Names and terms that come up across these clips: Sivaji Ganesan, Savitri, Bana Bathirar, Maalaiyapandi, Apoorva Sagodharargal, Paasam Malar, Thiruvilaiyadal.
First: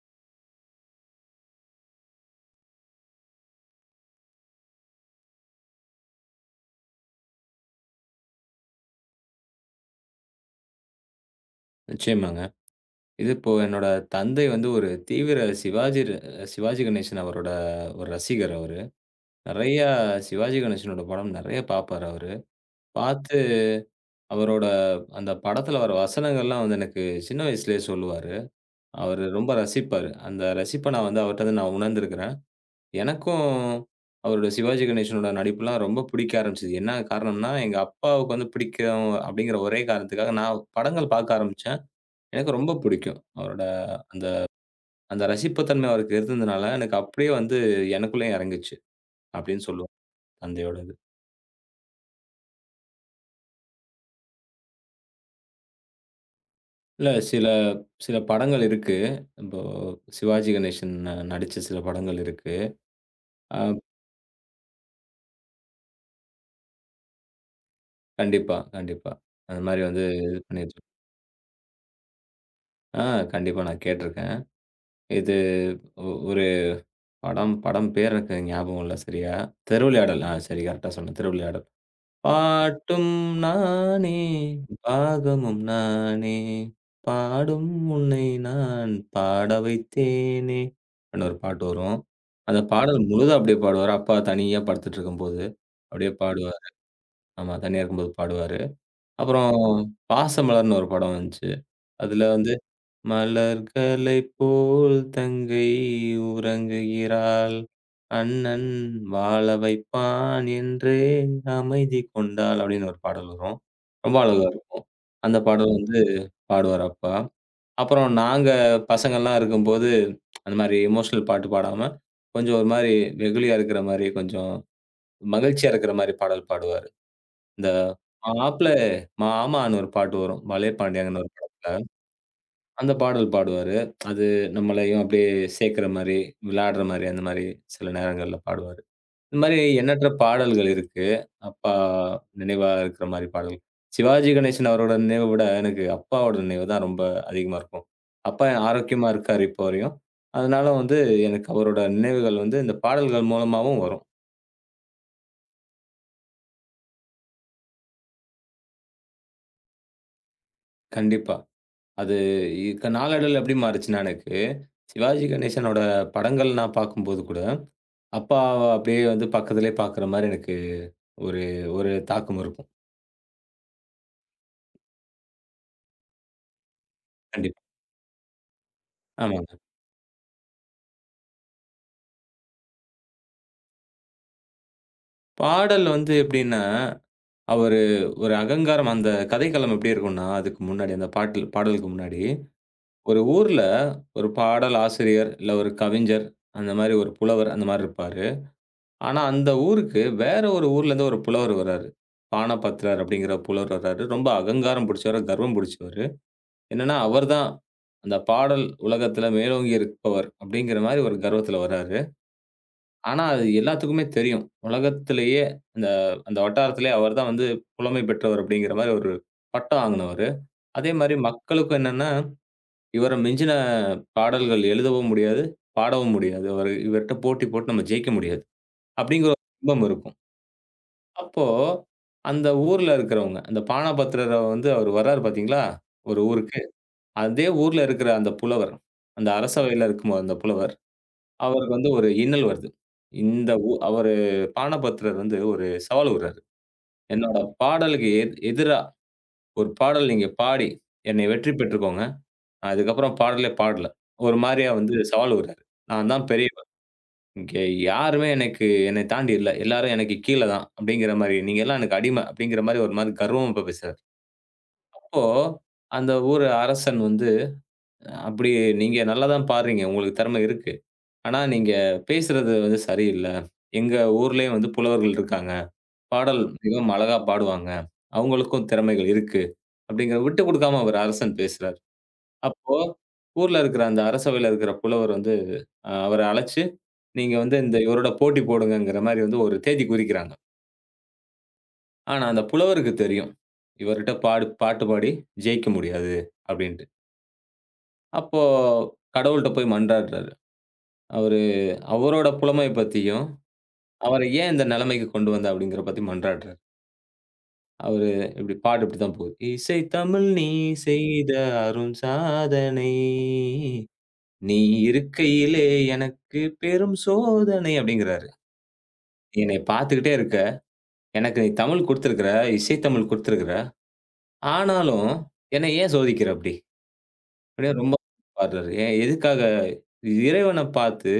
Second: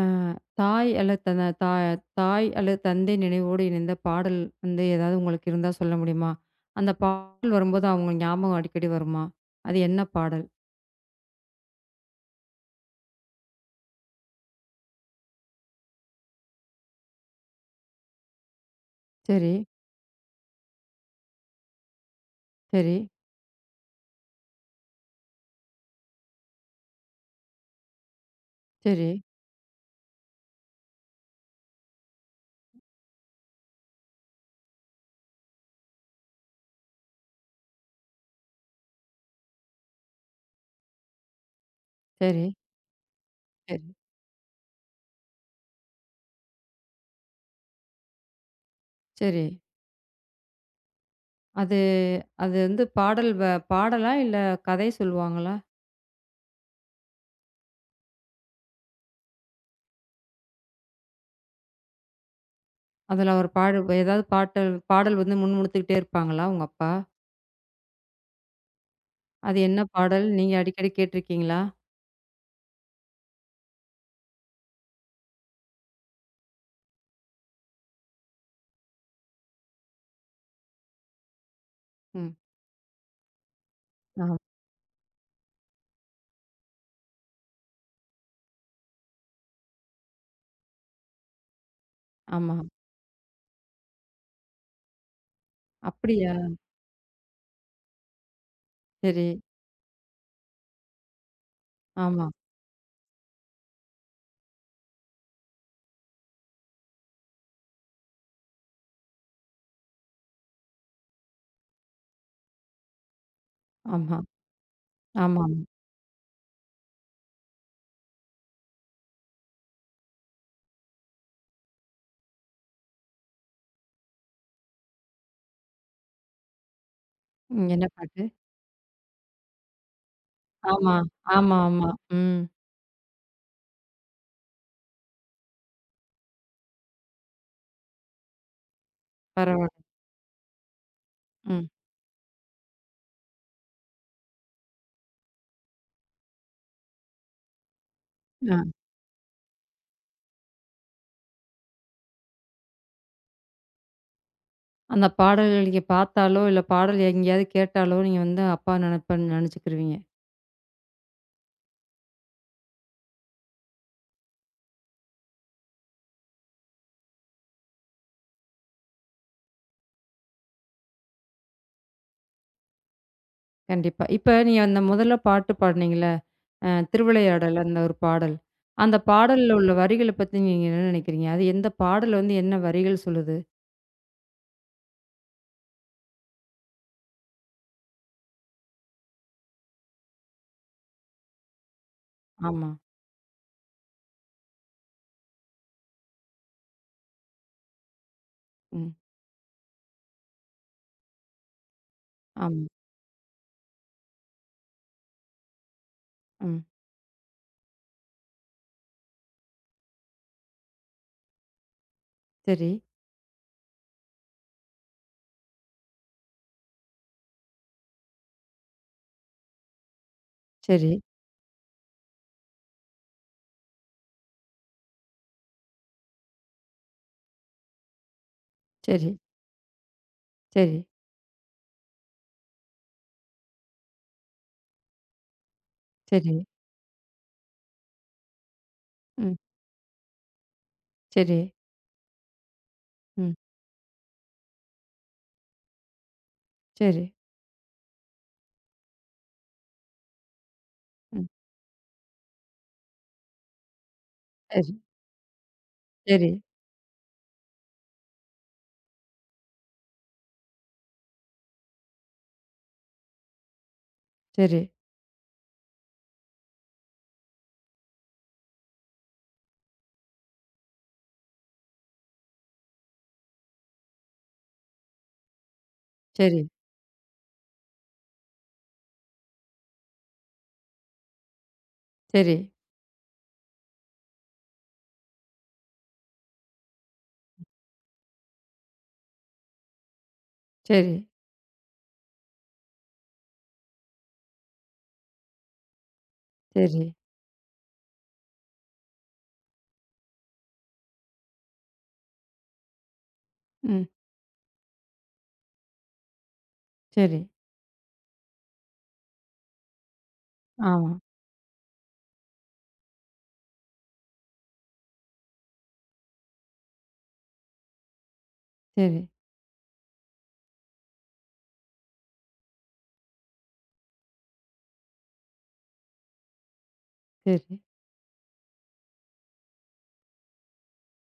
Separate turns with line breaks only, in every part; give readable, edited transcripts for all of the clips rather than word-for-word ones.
அ தாய் அல்லது தன தா தாய் அல்லது தந்தை நினைவோடு இணைந்த பாடல் வந்து ஏதாவது உங்களுக்கு இருந்தா சொல்ல முடியுமா? அந்த பாடல் வரும்போது அவங்க ஞாபகம் அடிக்கடி வருமா? அது என்ன பாடல்?
நிச்சயமாங்க. இப்போ என்னோட தந்தை ஒரு தீவிர சிவாஜி கணேசன் அவரோட ஒரு ரசிகர் அவரு.
சரி,
நெறையா சிவாஜி கணேசனோட படம் நெறைய பார்ப்பாரு அவரு.
சரி,
பார்த்து அவரோட அந்த படத்துல வர வசனங்கள்லாம் எனக்கு சின்ன வயசுலயே சொல்லுவாரு.
சரி,
அவரு ரொம்ப ரசிப்பாரு. அந்த ரசிப்ப நான் அவர்ட்ட நான் உணர்ந்திருக்கிறேன். எனக்கும் அவரோட சிவாஜி கணேசனோட நடிப்புலாம் ரொம்ப பிடிக்க ஆரம்பிச்சது. என்ன காரணம்னா, எங்க அப்பாவுக்கு பிடிக்கும் அப்படிங்கிற ஒரே காரணத்துக்காக நான் படங்கள் பார்க்க ஆரம்பிச்சேன்.
சரி,
எனக்கு ரொம்ப பிடிக்கும். அவரோட
சரி,
அந்த அந்த ரசிப்புத்தன்மை அவருக்கு இருந்ததுனால, எனக்கு அப்படியே எனக்குள்ளேயும் இறங்குச்சு,
சரி.
அப்படின்னு சொல்லுவேன். தந்தையோட இது.
அது அது வந்து பாடல் வ பாடலா? இல்ல கதை சொல்லுவாங்களா?
இல்ல சில சில படங்கள் இருக்கு. இப்போ சிவாஜி கணேசன் நடிச்ச சில படங்கள் இருக்கு.
அதில ஒரு
அ
பாடு ஏதாவது பாட்டல் பாடல் வந்து முணுமுணுத்துக்கிட்டே இருப்பாங்களா உங்க அப்பா?
கண்டிப்பா, கண்டிப்பா.
அது
அந்த
என்ன
மாரி
பாடல்?
இது
நீங்க
பண்ணிட்டு
அடிக்கடி கேட்டிருக்கீங்களா?
ஆ கண்டிப்பா நான் கேட்டுருக்கேன். இது ஒரு படம் படம் பேர் எனக்கு ஞாபகம் இல்ல சரியா. திருவிளையாடல். ஆ சரி கரெக்ட்டா சொன்னேன். திருவிளையாடல்.
ம்.
பாட்டும் நானே,
ஆ.
பாகமும் நானே, பாடும் உன்னை நான் பாட வைத்தேனே! அப்படின்னு ஒரு பாட்டு வரும்.
ஆமா.
அந்த பாடல் முழுதா அப்படியே பாடுவாரு. அப்பா தனியா படுத்துட்டுருக்கும்போது, அப்படியே
அப்படியா?
பாடுவாரு. ஆமா, தனியா இருக்கும்போது பாடுவாரு.
சரி.
அப்புறம் பாசமலர்ன்னு ஒரு படம் வந்துச்சு.
ஆமா,
அதுல மலர்களைப் போல் தங்கை உறங்குகிறாள். அண்ணன் வாழ வைப்பான் என்றே அமைதி கொண்டாள் அப்படின்னு ஒரு பாடல் வரும். ரொம்ப
ஆமா,
அழகா இருக்கும். அந்த
ஆமா.
பாடல் பாடுவாரு அப்பா. அப்புறம் நாங்க பசங்கள்லாம் இருக்கும்போது, அந்த மாரி எமோஷனல் பாட்டு பாடாம, கொஞ்சம் ஒரு மாரி வெகுளியா இருக்கிற மாரி, கொஞ்சம் மகிழ்ச்சியா இருக்கிற மாரி பாடல் பாடுவாரு.
ம்.
இந்த
என்ன பாட்டு?
மாப்ள மாமான்னு ஒரு பாட்டு வரும்.
ஆமா,
மலையபாண்டியங்கன்னு ஒரு
ஆமா,
படத்துல.
ஆமா. ம்.
அந்த பாடல் பாடுவாரு. அது நம்மளையும் அப்படியே சேர்க்கிற மாரி, விளையாடுற மாரி, அந்த மாரி சில நேரங்கள்ல பாடுவாரு. இந்த மாரி
பரவால்ல.
எண்ணற்ற பாடல்கள் இருக்கு.
ம்.
அப்பா நினைவா இருக்கிற மாரி பாடல். சிவாஜி கணேசன் அவரோட நினைவ விட எனக்கு அப்பாவோட நினைவு தான் ரொம்ப அதிகமா இருக்கும். அப்பா
ஆ.
ஆரோக்கியமா இருக்காரு இப்போ வரையும். அதனால எனக்கு அவரோட நினைவுகள் இந்த பாடல்கள் மூலமாவும் வரும்.
அந்த பாடல்கள் நீங்க பார்த்தாலோ, இல்ல பாடல் எங்கேயாவது கேட்டாலோ, நீங்க வந்து அப்பா நினைப்பன்னு நினைச்சுக்குருவீங்க.
கண்டிப்பா. அது இ நாளடைவில எப்படி மாறுச்சுன்னா எனக்கு சிவாஜி கணேசனோட படங்கள் நான் பார்க்கும்போது கூட அப்பாவ அப்படியே பக்கத்திலேயே பார்க்குற மாரி எனக்கு ஒரு ஒரு தாக்கம் இருக்கும்.
கண்டிப்பா. இப்ப நீங்க அந்த முதல்ல பாட்டு பாடுனீங்கல்ல, திருவிளையாடல்
கண்டிப்பா.
அந்த ஒரு பாடல். அந்த
ஆமாங்க.
பாடல்ல உள்ள வரிகள பத்தி நீங்க என்ன நினைக்கிறீங்க? அது எந்த பாடல் வந்து என்ன வரிகள் சொல்லுது?
பாடல் எப்படின்னா, அவரு ஒரு அகங்காரம் அந்த கதைக்களம் எப்படி இருக்கும்னா, அதுக்கு முன்னாடி அந்த பாடலுக்கு முன்னாடி,
ஆமா.
ஒரு ஊர்ல ஒரு பாடல் ஆசிரியர், இல்ல ஒரு கவிஞர், அந்த மாரி ஒரு புலவர் அந்த மாரி இருப்பாரு.
ம்.
ஆனா அந்த ஊருக்கு வேற ஒரு ஊர்லேருந்து ஒரு புலவர் வராரு.
ஆமா.
பாணபத்திரர் அப்படிங்கிற புலவர் வராரு. ரொம்ப அகங்காரம் பிடிச்சவரு, கர்வம் பிடிச்சவரு.
ம்.
என்னன்னா, அவர் தான் அந்த பாடல் உலகத்தில மேலோங்கி இருப்பவர் அப்படிங்கிற மாரி ஒரு கர்வத்தில வராரு.
சரி,
ஆனா, அது எல்லாத்துக்குமே தெரியும். உலகத்திலேயே அந்த அந்த வட்டாரத்திலேயே அவர் தான் புலமை பெற்றவர் அப்படிங்கிற மாரி ஒரு பட்டம் வாங்குனவரு.
சரி,
அதே மாரி மக்களுக்கும் என்னன்னா, இவர மிஞ்சின பாடல்கள் எழுதவும் முடியாது, பாடவும் முடியாது. அவரு இவர்ட்ட போட்டி போட்டு நம்ம ஜெயிக்க முடியாது.
சரி,
அப்படிங்கிற ஒரு பிம்பம் இருக்கும்.
சரி,
அப்போ அந்த ஊர்ல இருக்கிறவங்க, அந்த பாணபத்திரர அவர் வராரு பார்த்தீங்களா? ஒரு
சரி.
ஊருக்கு. அதே ஊர்ல இருக்கிற அந்த புலவர், அந்த
ம்.
அரசவையில இருக்கும் அந்த புலவர்,
சரி.
அவருக்கு ஒரு இன்னல் வருது.
ம்.
இந்த ஊ அவரு பாணபத்திரர் ஒரு சவால் விடுறாரு.
சரி.
"என்னோட பாடலுக்கு எதிரா ஒரு பாடல் நீங்க பாடி என்னை
ம்.
வெற்றி பெற்றுக்கோங்க. நான் அதுக்கப்புறம் பாடலே பாடல." ஒரு மாரியா
சரி,
சவால் விடுறாரு. "நான் தான்
சரி,
பெரியவர். இங்க யாருமே எனக்கு என்னை தாண்டி இல்ல. எல்லாரும் எனக்கு கீழ தான்." அப்படிங்கிற மாரி. "நீங்க எல்லாம் எனக்கு அடிமை." அப்படிங்கிற மாரி ஒரு மாரி கர்வமா பேசுறாரு.
சரி,
அப்போ அந்த ஊர் அரசன் அப்படி நீங்க நல்லா தான் பாடுறீங்க. உங்களுக்கு திறமை இருக்கு. ஆனா நீங்க பேசுறது சரியில்ல. எங்க ஊர்லயும் புலவர்கள் இருக்காங்க.
சரி,
பாடல் மிகவும் அழகா பாடுவாங்க. அவங்களுக்கும் திறமைகள் இருக்கு. அப்படிங்கிற விட்டு குடுக்காம அவரு அரசன் பேசுறாரு.
சரி.
அப்போ ஊர்ல இருக்கிற அந்த அரசவையில இருக்கிற புலவர் அவர அழைச்சு, நீங்க இந்த இவரோட போட்டி போடுங்கங்கிற மாரி ஒரு தேதி குறிக்கிறாங்க.
சரி,
ஆனா அந்த புலவருக்கு தெரியும். இவர்கிட்ட பாட்டு பாடி ஜெயிக்க முடியாது
சரி.
அப்படின்ட்டு. அப்போ கடவுள்ட்ட போய் மன்றாடுறாரு. அவரு அவரோட புலமைய பத்தியும்,
ம்.
அவர ஏன் இந்த நிலைமைக்கு கொண்டு வந்த அப்படிங்கிற பத்தி மன்றாடுறாரு.
சரி.
அவரு இப்படி பாட்டு இப்படி தான் போகுது. இசை தமிழ் நீ
ஆமா.
செய்த அரும் சாதனை. நீ இருக்கையிலே எனக்கு பெரும் சோதனை அப்படிங்கிறாரு.
சரி,
நீ என்னைய பார்த்துக்கிட்டே இருக்க. எனக்கு நீ தமிழ் குடுத்திருக்கிற, இசை தமிழ் குடுத்திருக்கிற. ஆனாலும் என்னை ஏன் சோதிக்கிற அப்படி?
சரி,
அப்படியே ரொம்ப பாடுறாரு. ஏன் எதுக்காக? இறைவன பார்த்து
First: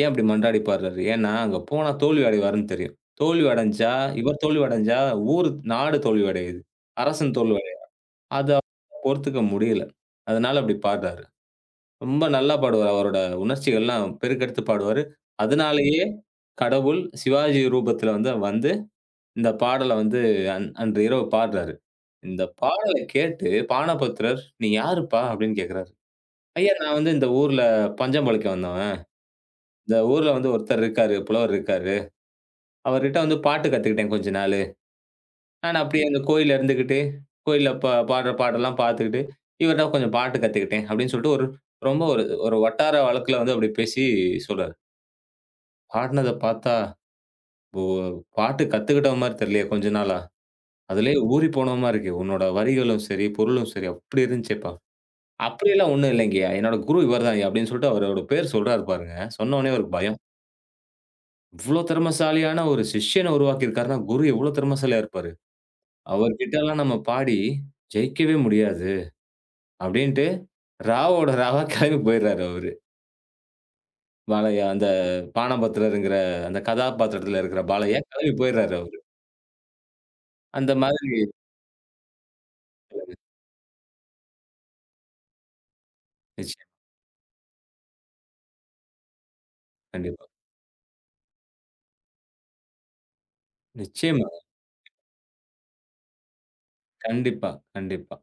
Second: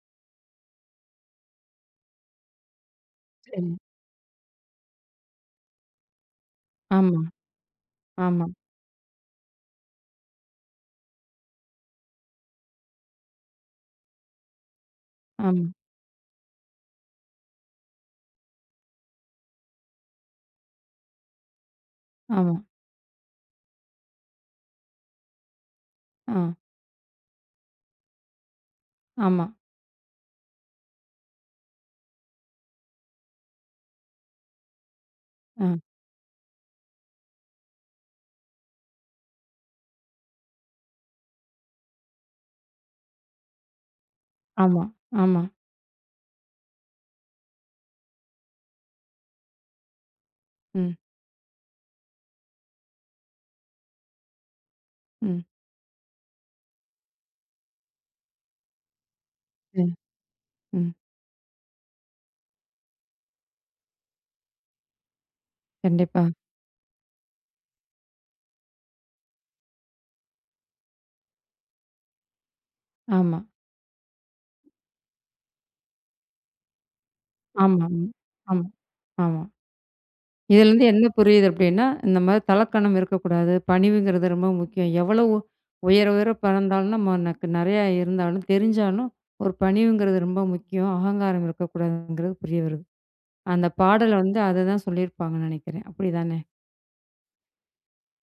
ஏன் அப்படி மன்றாடி பாடுறாரு? ஏன்னா, அங்க போனா தோல்வி அடைவாருன்னு தெரியும். தோல்வி
சரி.
அடைஞ்சா இவர் தோல்வி அடைஞ்சா ஊரு, நாடு தோல்வி அடையுது.
ஆமா,
அரசன் தோல்வி அடையுது.
ஆமா,
அத பொறுத்துக்க முடியல. அதனால அப்படி பாடுறாரு. ரொம்ப நல்லா பாடுவாரு. அவரோட உணர்ச்சிகள்லாம் பெருக்கெடுத்து பாடுவாரு.
ஆமா,
அதனாலேயே கடவுள் சிவாஜி ரூபத்துல வந்து வந்து இந்த பாடல அன்று இரவு பாடுறாரு. இந்த
ஆமா.
பாடல கேட்டு பாணபத்திரர், "நீ யாருப்பா?" அப்படின்னு கேட்கிறாரு.
ஆ,
ஐயா, நான் இந்த ஊர்ல பஞ்சம் பிழைக்க வந்தவன்.
ஆமா,
இந்த ஊர்ல ஒருத்தர் இருக்காரு, புலவர் இருக்காரு. அவர்கிட்ட பாட்டு கத்துக்கிட்டேன் கொஞ்ச நாளு.
ஆ,
நான் அப்படியே அந்த கோயில்ல இருந்துகிட்டு, கோயில்ல பாடுற பாட்டெல்லாம் பார்த்துக்கிட்டு, இவர்ட்ட கொஞ்சம் பாட்டு கத்துக்கிட்டேன் அப்படின்னு சொல்லிட்டு ஒரு ரொம்ப ஒரு ஒரு வட்டார வழக்குல அப்படி பேசி சொல்றாரு.
ஆமா, ஆமா.
பாடுனத பார்த்தா, ஓ பாட்டு கத்துக்கிட்ட மாரி தெரியலையே கொஞ்ச நாளா.
ம்,
அதுலயே ஊறி போன மாரி இருக்கு. உன்னோட வரிகளும் சரி, பொருளும் சரி அப்படி இருந்துச்சேப்பா.
ம்,
அப்படியெல்லாம் ஒண்ணும் இல்லைங்கய்யா. என்னோட குரு இவர் தான்யா அப்படின்னு சொல்லிட்டு அவரோட பேர் சொல்றாரு பாருங்க. சொன்ன உடனே
ம்,
அவருக்கு பயம்.
ம்.
இவ்ளோ திறமைசாலியான ஒரு சிஷ்யன உருவாக்கியிருக்காருன்னா, குரு எவ்ளோ திறமைசாலியா இருப்பாரு?
கண்டிப்பா.
அவர்கிட்டலாம் நம்ம பாடி ஜெயிக்கவே முடியாது. அப்டின்ட்டு ராவோட ராவா கெளம்பி போயிறாரு அவரு.
ஆமா,
பாலையா அந்த பானபத்திரர்ங்கிற அந்த கதாபாத்திரத்துல இருக்கிற
ஆமா,
பாலையா
ம்.
கெளம்பி
ஆமா,
போயிறாரு அவரு.
ஆமா.
அந்த
இதுலருந்து என்ன
மாதிரி
புரியுது அப்டின்னா, இந்த மாரி தலக்கணம் இருக்கக்கூடாது. பணிவுங்கிறது ரொம்ப முக்கியம். எவ்வளவு உயர உயர
நிச்சயம்,
பறந்தாலும் நமக்கு நெறையா இருந்தாலும், தெரிஞ்சாலும் ஒரு பணிவுங்கிறது
கண்டிப்பா.
ரொம்ப முக்கியம். அகங்காரம் இருக்கக்கூடாதுங்கிறது புரிய வருது. அந்த பாடல்
நிச்சயமா.
வந்து அததான் சொல்லியிருப்பாங்கன்னு நினைக்கிறேன். அப்படிதானே?
கண்டிப்பா, கண்டிப்பா.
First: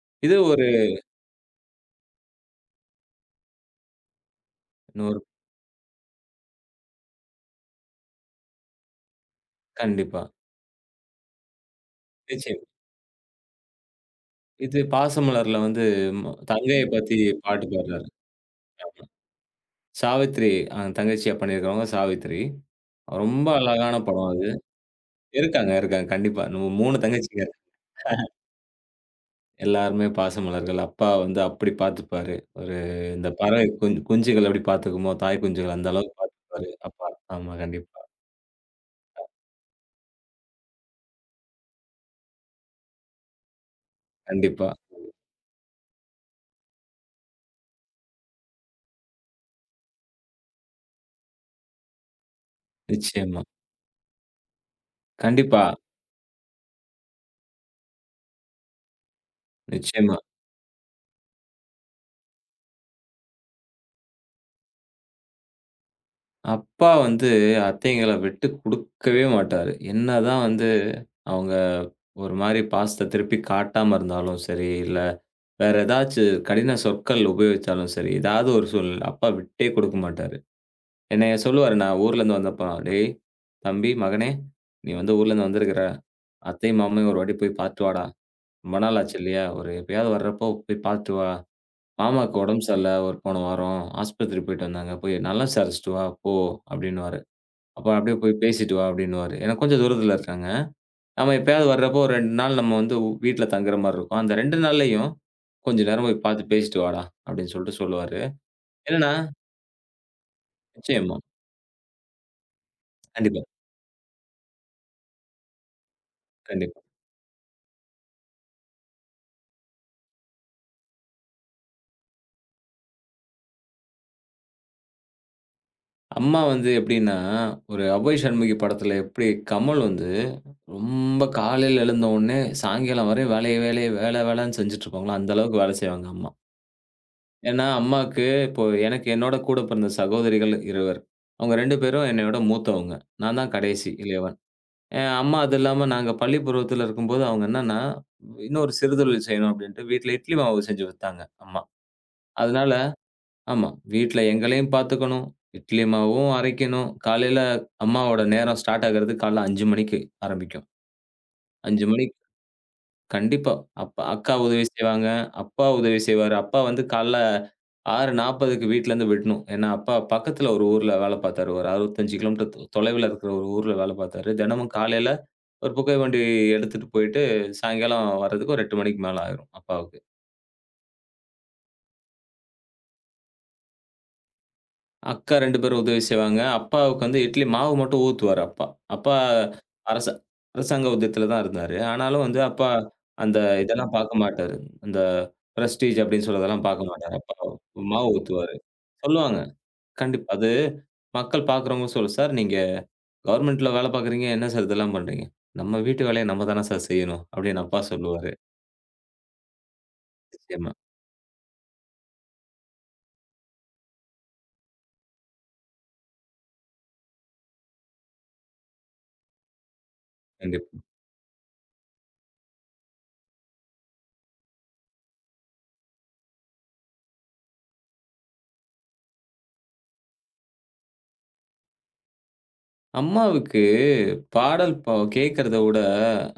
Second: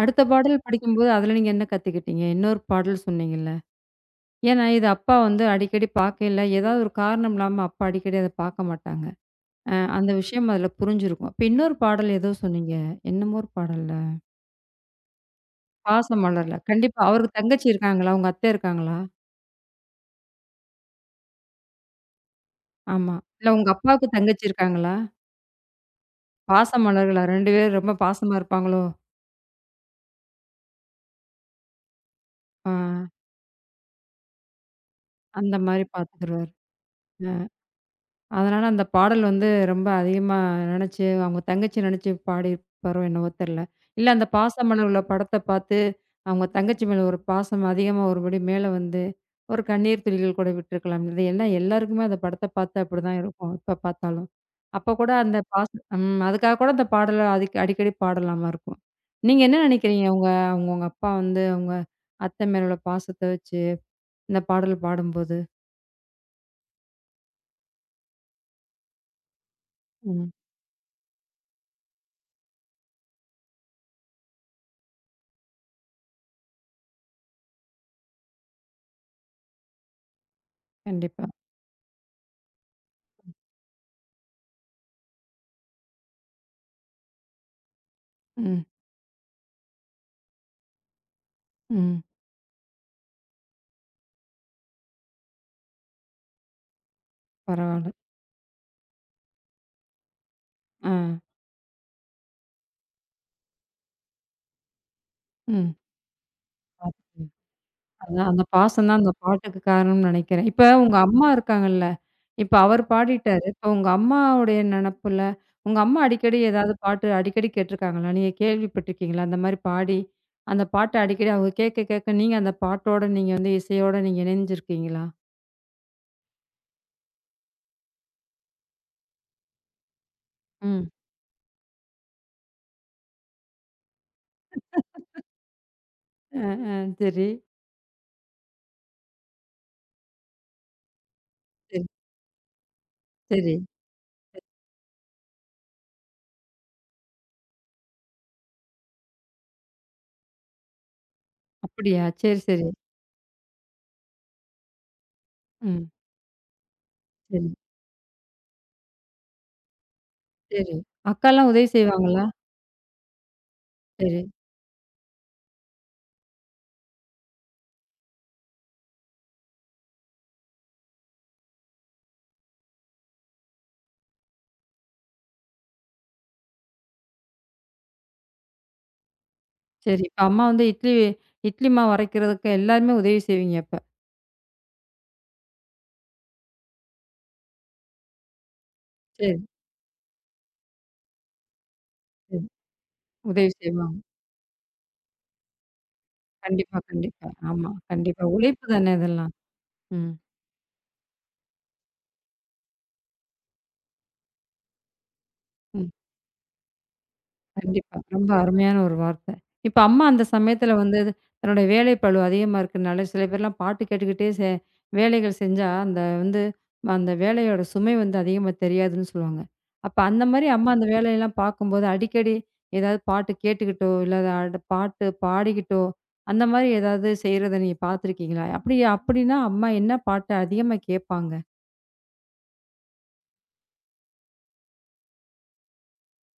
அடுத்த
இது
பாடல்
ஒரு
படிக்கும்போது அதுல நீங்க என்ன கத்துக்கிட்டீங்க? இன்னொரு பாடல் சொன்னீங்கல்ல? ஏன்னா இது அப்பா
இன்னொரு
வந்து அடிக்கடி பார்க்கையில, ஏதாவது ஒரு காரணம் இல்லாம அப்பா அடிக்கடி அத பார்க்க மாட்டாங்க. அந்த
கண்டிப்பா.
விஷயம் அதுல புரிஞ்சிருக்கும். இப்ப இன்னொரு பாடல் ஏதோ
நிச்சயம்.
சொன்னீங்க. என்னமோ ஒரு பாடல்ல?
இது பாசமலர்ல
பாசமலர்ல.
தங்கைய
கண்டிப்பா
பத்தி
அவருக்கு
பாட்டு
தங்கச்சி
பாடுறாரு.
இருக்காங்களா? உங்க அத்தை இருக்காங்களா?
சாவித்திரி. தங்கச்சியா பண்ணியிருக்கிறவங்க சாவித்திரி.
ஆமா.
ரொம்ப
இல்ல உங்க
அழகான
அப்பாவுக்கு
படம்
தங்கச்சி
அது.
இருக்காங்களா?
இருக்காங்க, இருக்காங்க. கண்டிப்பா. நம்ம 3
பாசமலர்களா?
தங்கச்சிங்க.
2 பேரும் ரொம்ப பாசமா இருப்பாங்களோ?
எல்லாருமே பாசமலர்கள். அப்பா அப்படி பார்த்துப்பாரு.
ஆ
ஒரு இந்த பறவை குஞ்சுகள் எப்படி பார்த்துக்குமோ, தாய்
அந்த
குஞ்சுகள்
மாரி
அந்த அளவுக்கு
பார்த்துக்குருவாரு.
பார்த்துப்பாரு அப்பா. ஆமா, கண்டிப்பா.
அதனால அந்த பாடல் வந்து ரொம்ப அதிகமா நெனச்சு, அவங்க தங்கச்சிய நெனச்சு பாடியிருப்பாரோ என்னவோ தெர்ல. இல்ல அந்த
கண்டிப்பா.
பாசமலர் உள்ள படத்த பாத்து, அவங்க தங்கச்சி மேல ஒரு பாசம் அதிகமா ஒருபடி மேல வந்து, ஒரு கண்ணீர் துளிகள் கூட விட்டுருக்கலாம். இது ஏன்னா எல்லாருக்குமே அந்த படத்த பாத்து அப்படிதான்
நிச்சயமா.
இருக்கும், எப்ப பாத்தாலும். அப்ப கூட அந்த
கண்டிப்பா.
பாச ம். அதுக்காக கூட அந்த பாடல அதுக்கு அடிக்கடி பாடலாமா இருக்கும். நீங்க என்ன நெனைக்கிறீங்க?
நிச்சயமா.
உங்க அப்பா வந்து அவங்க அத்த மேல உள்ள பாசத்த வச்சு, இந்த பாடல் பாடும்போது?
அப்பா அத்தைங்கள விட்டு குடுக்கவே மாட்டாரு.
ம்.
என்னதான் அவங்க ஒரு மாரி பாசத்த திருப்பி காட்டாம இருந்தாலும் சரி, இல்ல வேற ஏதாச்சு கடின சொற்கள் உபயோகிச்சாலும் சரி, ஏதாவது ஒரு சூழ்நிலை அப்பா விட்டே குடுக்க மாட்டாரு.
கண்டிப்பா.
என்னைய சொல்லுவாரு நான் ஊர்லேருந்து வந்தப்ப, "டேய் தம்பி, மகனே நீ ஊர்லேருந்து வந்திருக்கிற. அத்தையும் மாமையும் ஒரு வாட்டி போய் பார்த்துட்டு வாடா.
ம்.
ரொம்ப நாள் ஆச்சு இல்லையா? ஒரு எப்பயாவது வர்றப்போ போய் பார்த்துட்டு வா.
ம்.
மாமாவுக்கு உடம்பு சரியில்ல ஒரு போன வாரம். ஆஸ்பத்திரி போயிட்டு வந்தாங்க. போய் நல்லா விசாரிச்சுட்டு வா போ" அப்டின்னுவாரு. அப்ப
பரவால்ல.
அப்படியே போய் பேசிட்டு வா அப்படின்னுவாரு. ஏன்னா கொஞ்சம் தூரத்துல இருக்காங்க.
ஆ.
நம்ம எப்பயாவது வர்றப்போ ஒரு 2 நாள் நம்ம வீட்ல தங்குற மாரி இருக்கும். அந்த 2 நாள்லயும்
ம்.
கொஞ்ச நேரம் போய் பார்த்து பேசிட்டு வாடா
பாத்து
அப்படின்னு சொல்லிட்டு சொல்லுவாரு.
அதான் அந்த பாசம் தான் அந்த
என்னன்னா
பாட்டுக்கு காரணம்னு நினைக்கிறேன். இப்ப உங்க
நிச்சயமா.
அம்மா இருக்காங்கல்ல, இப்ப அவரு
கண்டிப்பா,
பாடிட்டாரு. இப்ப உங்க அம்மாவுடைய நெனப்புல, உங்க அம்மா அடிக்கடி ஏதாவது
கண்டிப்பா.
பாட்டு அடிக்கடி கேட்டுருக்காங்களா? நீங்க கேள்விப்பட்டுருக்கீங்களா? அந்த மாரி பாடி, அந்த பாட்ட அடிக்கடி அவங்க கேட்க, கேட்க நீங்க அந்த பாட்டோட நீங்க வந்து இசையோட நீங்க இணைஞ்சிருக்கீங்களா?
அம்மா எப்படின்னா, ஒரு அபோய் சண்முகி படத்துல எப்படி கமல்
ம்.
ரொம்ப காலையில எழுந்த உடனே சாயங்காலம் வரையும் வேலைய வேலைய வேலை வேலைன்னு செஞ்சுட்டு இருப்பாங்களோ, அந்த அளவுக்கு வேலை செய்வாங்க அம்மா.
அ, அ. சரி,
ஏன்னா அம்மாக்கு இப்போ எனக்கு என்னோட கூட பிறந்த சகோதரிகள் இருவர். அவங்க 2
சரி,
பேரும் என்னைவிட மூத்தவங்க. நான் தான்
சரி.
கடைசி இளையவன். அம்மா அது இல்லாம நாங்க பள்ளி பருவத்தில இருக்கும்போது, அவங்க என்னன்னா, இன்னொரு சிறுதொழில் செய்யணும் அப்படின்ட்டு வீட்ல இட்லி மாவு செஞ்சு வித்தாங்க அம்மா.
அப்படியா? சரி, சரி.
அதனால ஆமா. வீட்ல எங்களையும் பார்த்துக்கணும், இட்லி
ம்.
மாவும் அரைக்கணும். காலையில
சரி,
அம்மாவோட நேரம் ஸ்டார்ட் ஆகுறது காலைல 5:00 மணிக்கு ஆரம்பிக்கும்.
சரி. அக்காலாம் உதவி
5:00 மணி
செய்வாங்களா?
கண்டிப்பா. அப்ப
சரி.
அக்கா உதவி செய்வாங்க. அப்பா உதவி செய்வாரு. அப்பா காலைல 6:40க்கு வீட்லருந்து விடணும். ஏன்னா, அப்பா பக்கத்துல ஒரு ஊர்ல வேல பார்த்தாரு. ஒரு 65 கிலோமீட்டர் தொலைவுல இருக்கிற ஒரு ஊர்ல வேல பார்த்தாரு. தினமும் காலையில ஒரு புகை வண்டி எடுத்துட்டு போயிட்டு, சாயங்காலம் வர்றதுக்கு ஒரு 8 மணிக்கு மேல ஆயிரும் அப்பாவுக்கு.
சரி. இப்ப அம்மா வந்து இட்லி இட்லி மாவு அரைக்கிறதுக்கு எல்லாருமே உதவி செய்வீங்க அப்ப.
அக்கா 2 பேரும் உதவி செய்வாங்க. அப்பாவுக்கு இட்லி மாவு மட்டும் ஊத்துவாரு அப்பா. அப்பா
சரி,
அரச அரசாங்க உத்தியோகத்தில தான் இருந்தாரு. ஆனாலும்
சரி.
அப்பா அந்த
உதவி
இதெல்லாம்
செய்வாங்க.
பார்க்க மாட்டாரு. அந்த பிரஸ்டீஜ் அப்படின்னு சொல்றதெல்லாம்
கண்டிப்பா,
பார்க்க மாட்டாரு.
கண்டிப்பா.
அப்பா
ஆமா.
மாவு
கண்டிப்பா.
ஊத்துவாரு.
உழைப்பு தானே இதெல்லாம்.
சொல்லுவாங்க.
ம்.
கண்டிப்பா. அது மக்கள் பார்க்குறவங்க சொல்லு, "சார் நீங்க கவர்மெண்ட்ல வேலை பார்க்குறீங்க. என்ன சார் இதெல்லாம் பண்றீங்க?" "நம்ம
ம்.
வீட்டு வேலைய நம்ம தானே சார் செய்யணும்." அப்படின்னு அப்பா
கண்டிப்பா. ரொம்ப
சொல்லுவாரு.
அருமையான ஒரு வார்த்தை. இப்ப அம்மா அந்த சமயத்துல
நிச்சயமா.
வந்து தன்னுடைய வேலை பளு அதிகமா இருக்கனால, சில பேர்லாம் பாட்டு கேட்டுக்கிட்டே வேலைகள் செஞ்சா, அந்த வந்து அந்த வேலையோட சுமை வந்து அதிகமா தெரியாதுன்னு சொல்லுவாங்க. அப்ப அந்த மாரி அம்மா
கண்டிப்பா.
அந்த வேலையெல்லாம் பார்க்கும்போது, அடிக்கடி ஏதாவது பாட்டு கேட்டுக்கிட்டோ, இல்ல அட பாட்டு பாடிக்கிட்டோ, அந்த மாரி ஏதாவது செய்றத நீங்க பார்த்துருக்கீங்களா? அப்படி அப்படின்னா, அம்மா என்ன பாட்டு அதிகமா கேட்பாங்க?
அம்மாவுக்கு பாடல் கேட்கிறத விட,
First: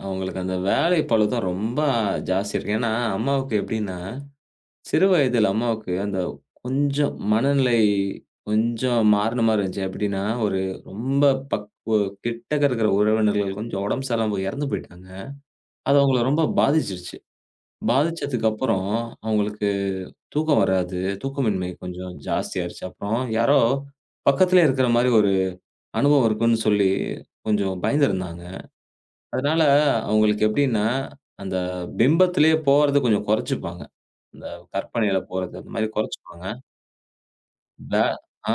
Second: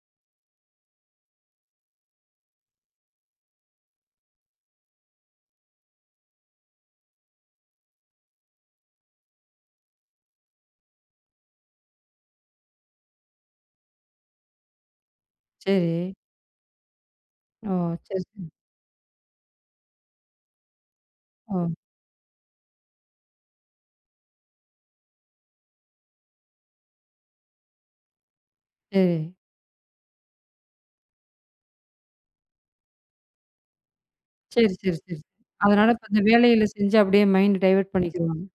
அவங்களுக்கு அந்த வேலை பளு தான் ரொம்ப ஜாஸ்தி இருக்கு. ஏன்னா, அம்மாவுக்கு எப்படின்னா, சிறு வயதில அம்மாவுக்கு அந்த கொஞ்சம் மனநிலை மாறுன மாரி இருந்துச்சு. எப்படின்னா, ஒரு ரொம்ப பக்குவ கிட்டக்க இருக்கிற உறவினர்கள் கொஞ்சம் உடம்பு சரியில்லாம போய் இறந்து போயிட்டாங்க.
சரி.
அது அவங்கள ரொம்ப பாதிச்சிருச்சு.
ஓ! சரி, சரி.
பாதிச்சதுக்கு அப்புறம் அவங்களுக்கு தூக்கம் வராது.
ஓ!
தூக்கமின்மை கொஞ்சம் ஜாஸ்தியாயிருச்சு. அப்புறம் யாரோ பக்கத்திலே இருக்கிற மாரி ஒரு அனுபவம் இருக்குன்னு சொல்லி கொஞ்சம் பயந்திருந்தாங்க.
சரி.
அதனால அவங்களுக்கு எப்படின்னா, அந்த பிம்பத்திலேயே போறது கொஞ்சம் குறைச்சுப்பாங்க. இந்த
சரி.
கற்பனையில போறது அந்த மாரி
அதனால இப்ப இந்த
குறைச்சுப்பாங்க.
வேலையில செஞ்சு அப்படியே மைண்ட் டைவர்ட்
இந்த
பண்ணிக்குவாங்க.
ஆ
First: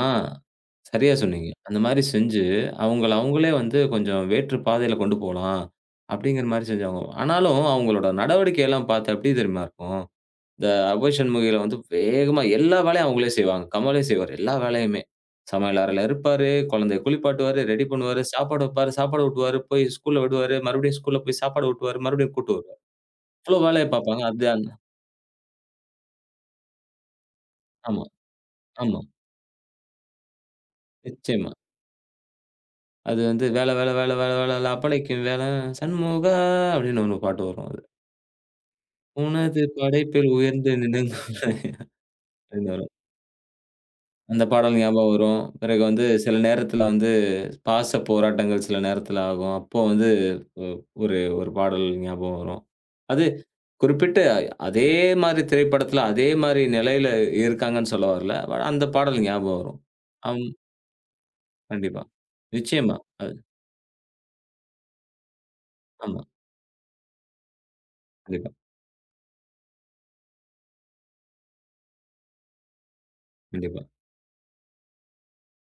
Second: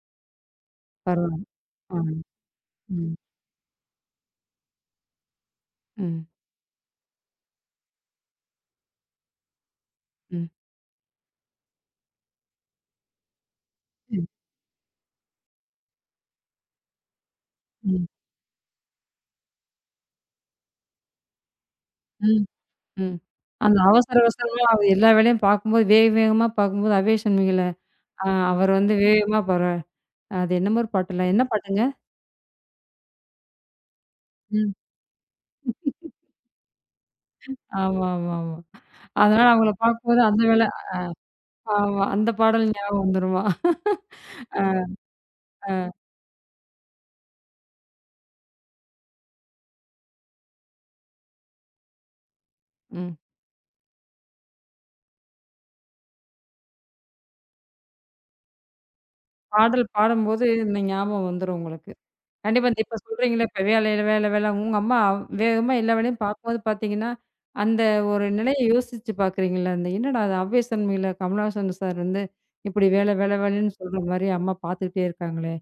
சரியா
பரவால்ல.
சொன்னீங்க. அந்த
ஆ.
மாரி செஞ்சு அவங்கள
ம்.
அவங்களே கொஞ்சம் வேற்று பாதையில கொண்டு போலாம்.
ம்.
அப்படிங்கிற மாரி செஞ்சாங்க. ஆனாலும் அவங்களோட நடவடிக்கை எல்லாம் பார்த்தா எப்படி தெரியுமா இருக்கும்?
ம்.
இந்த அபோய் சண்முகில வேகமா எல்லா வேலையும் அவங்களே செய்வாங்க. கமலே
ம்.
செய்வாரு. எல்லா வேலையுமே. சமையல் அறையில இருப்பாரு, குழந்தைய குளிப்பாட்டுவாரு, ரெடி
ம்.
பண்ணுவாரு, சாப்பாடு வைப்பாரு, சாப்பாடு ஊட்டுவாரு, போய் ஸ்கூல்ல விடுவாரு, மறுபடியும் ஸ்கூல்ல போய் சாப்பாடு ஊட்டுவாரு, மறுபடியும்
ம்.
கூட்டு வருவாரு.
ம்.
இவ்ளோ
அந்த
வேலைய
அவசர
பார்ப்பாங்க. அது
அவசரமா
அந்த
அவர் எல்லா வேலையும் பார்க்கும்போது, வேக வேகமா பார்க்கும்போது அவே சொன்னீங்கல்ல,
ஆமா,
ஆ அவர் வந்து
ஆமா.
வேகமா போறாரு. அது என்னமோ ஒரு பாட்டுல. என்ன
நிச்சயமா.
பாட்டுங்க?
அது "வேல வேல வேல வேல வேல
ம்.
அப்படைக்கும் வேல சண்முகா" அப்படின்னு ஒண்ணு பாட்டு வரும் அது.
ஆமா. அதனால
"உனது
அவங்கள பார்க்கும்போது
படைப்பில்
அந்த வேலை
உயர்ந்து நின்னுங்க"
ஆமா. அந்த பாடல் ஞாபகம் வந்துருமா?
அந்த பாடல்
ஆ.
ஞாபகம் வரும். பிறகு சில நேரத்தில பாச போராட்டங்கள் சில நேரத்தில ஆகும். அப்போ ஒ ஒரு ஒரு பாடல் ஞாபகம் வரும்.
ம்.
அது குறிப்பிட்டு அதே மாரி திரைப்படத்தில, அதே மாரி நிலையில இருக்காங்கன்னு சொல்ல வரல. but அந்த பாடல் ஞாபகம் வரும்.
பாடல் பாடும்போது
அம்
இந்த ஞாபகம் வந்துரும் உங்களுக்கு.
கண்டிப்பா.
கண்டிப்பா. இந்த இப்ப
நிச்சயமா. அது
சொல்றீங்கள்ல, இப்ப வேலை, வேலை, வேலை உங்க அம்மா வேகமா எல்லா வேலையும்
ஆமா.
பார்க்கும்போது பார்த்தீங்கன்னா, அந்த ஒரு
கண்டிப்பா,
நிலைய யோசிச்சு பார்க்குறீங்கள்ல, அந்த என்னடா அது ஆவேசன்மையில கமலஹாசன் சார் வந்து இப்படி வேலை, வேலை, வேலைன்னு
கண்டிப்பா.
சொல்ற மாரி அம்மா பார்த்துக்கிட்டே இருக்காங்களே!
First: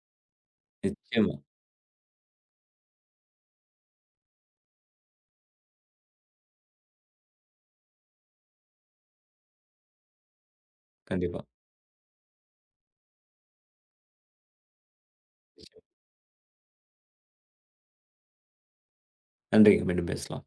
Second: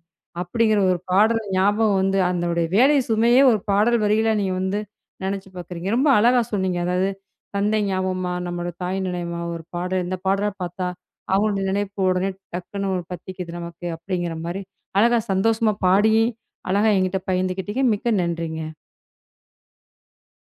அப்படிங்கிற ஒரு
நிச்சயமா.
பாடல் ஞாபகம் வந்து அதனுடைய வேலை சுமையே ஒரு பாடல் வரிகளா நீங்க வந்து நெனச்சு பார்க்குறீங்க. ரொம்ப அழகா சொன்னீங்க. அதாவது தந்தை ஞாபகமா, நம்மளோட தாய் நினைவுமா ஒரு பாடல் இந்த பாடல பார்த்தா
கண்டிப்பா.
அவங்களுடைய நினைப்பு உடனே டக்குன்னு ஒரு பத்திக்குது நமக்கு அப்படிங்கிற மாரி அழகா சந்தோஷமா பாடியும் அழகா என்கிட்ட பகிர்ந்துக்கிட்டீங்க. மிக்க நன்றிங்க.
நன்றிங்க. மீண்டும் பேசலாம்.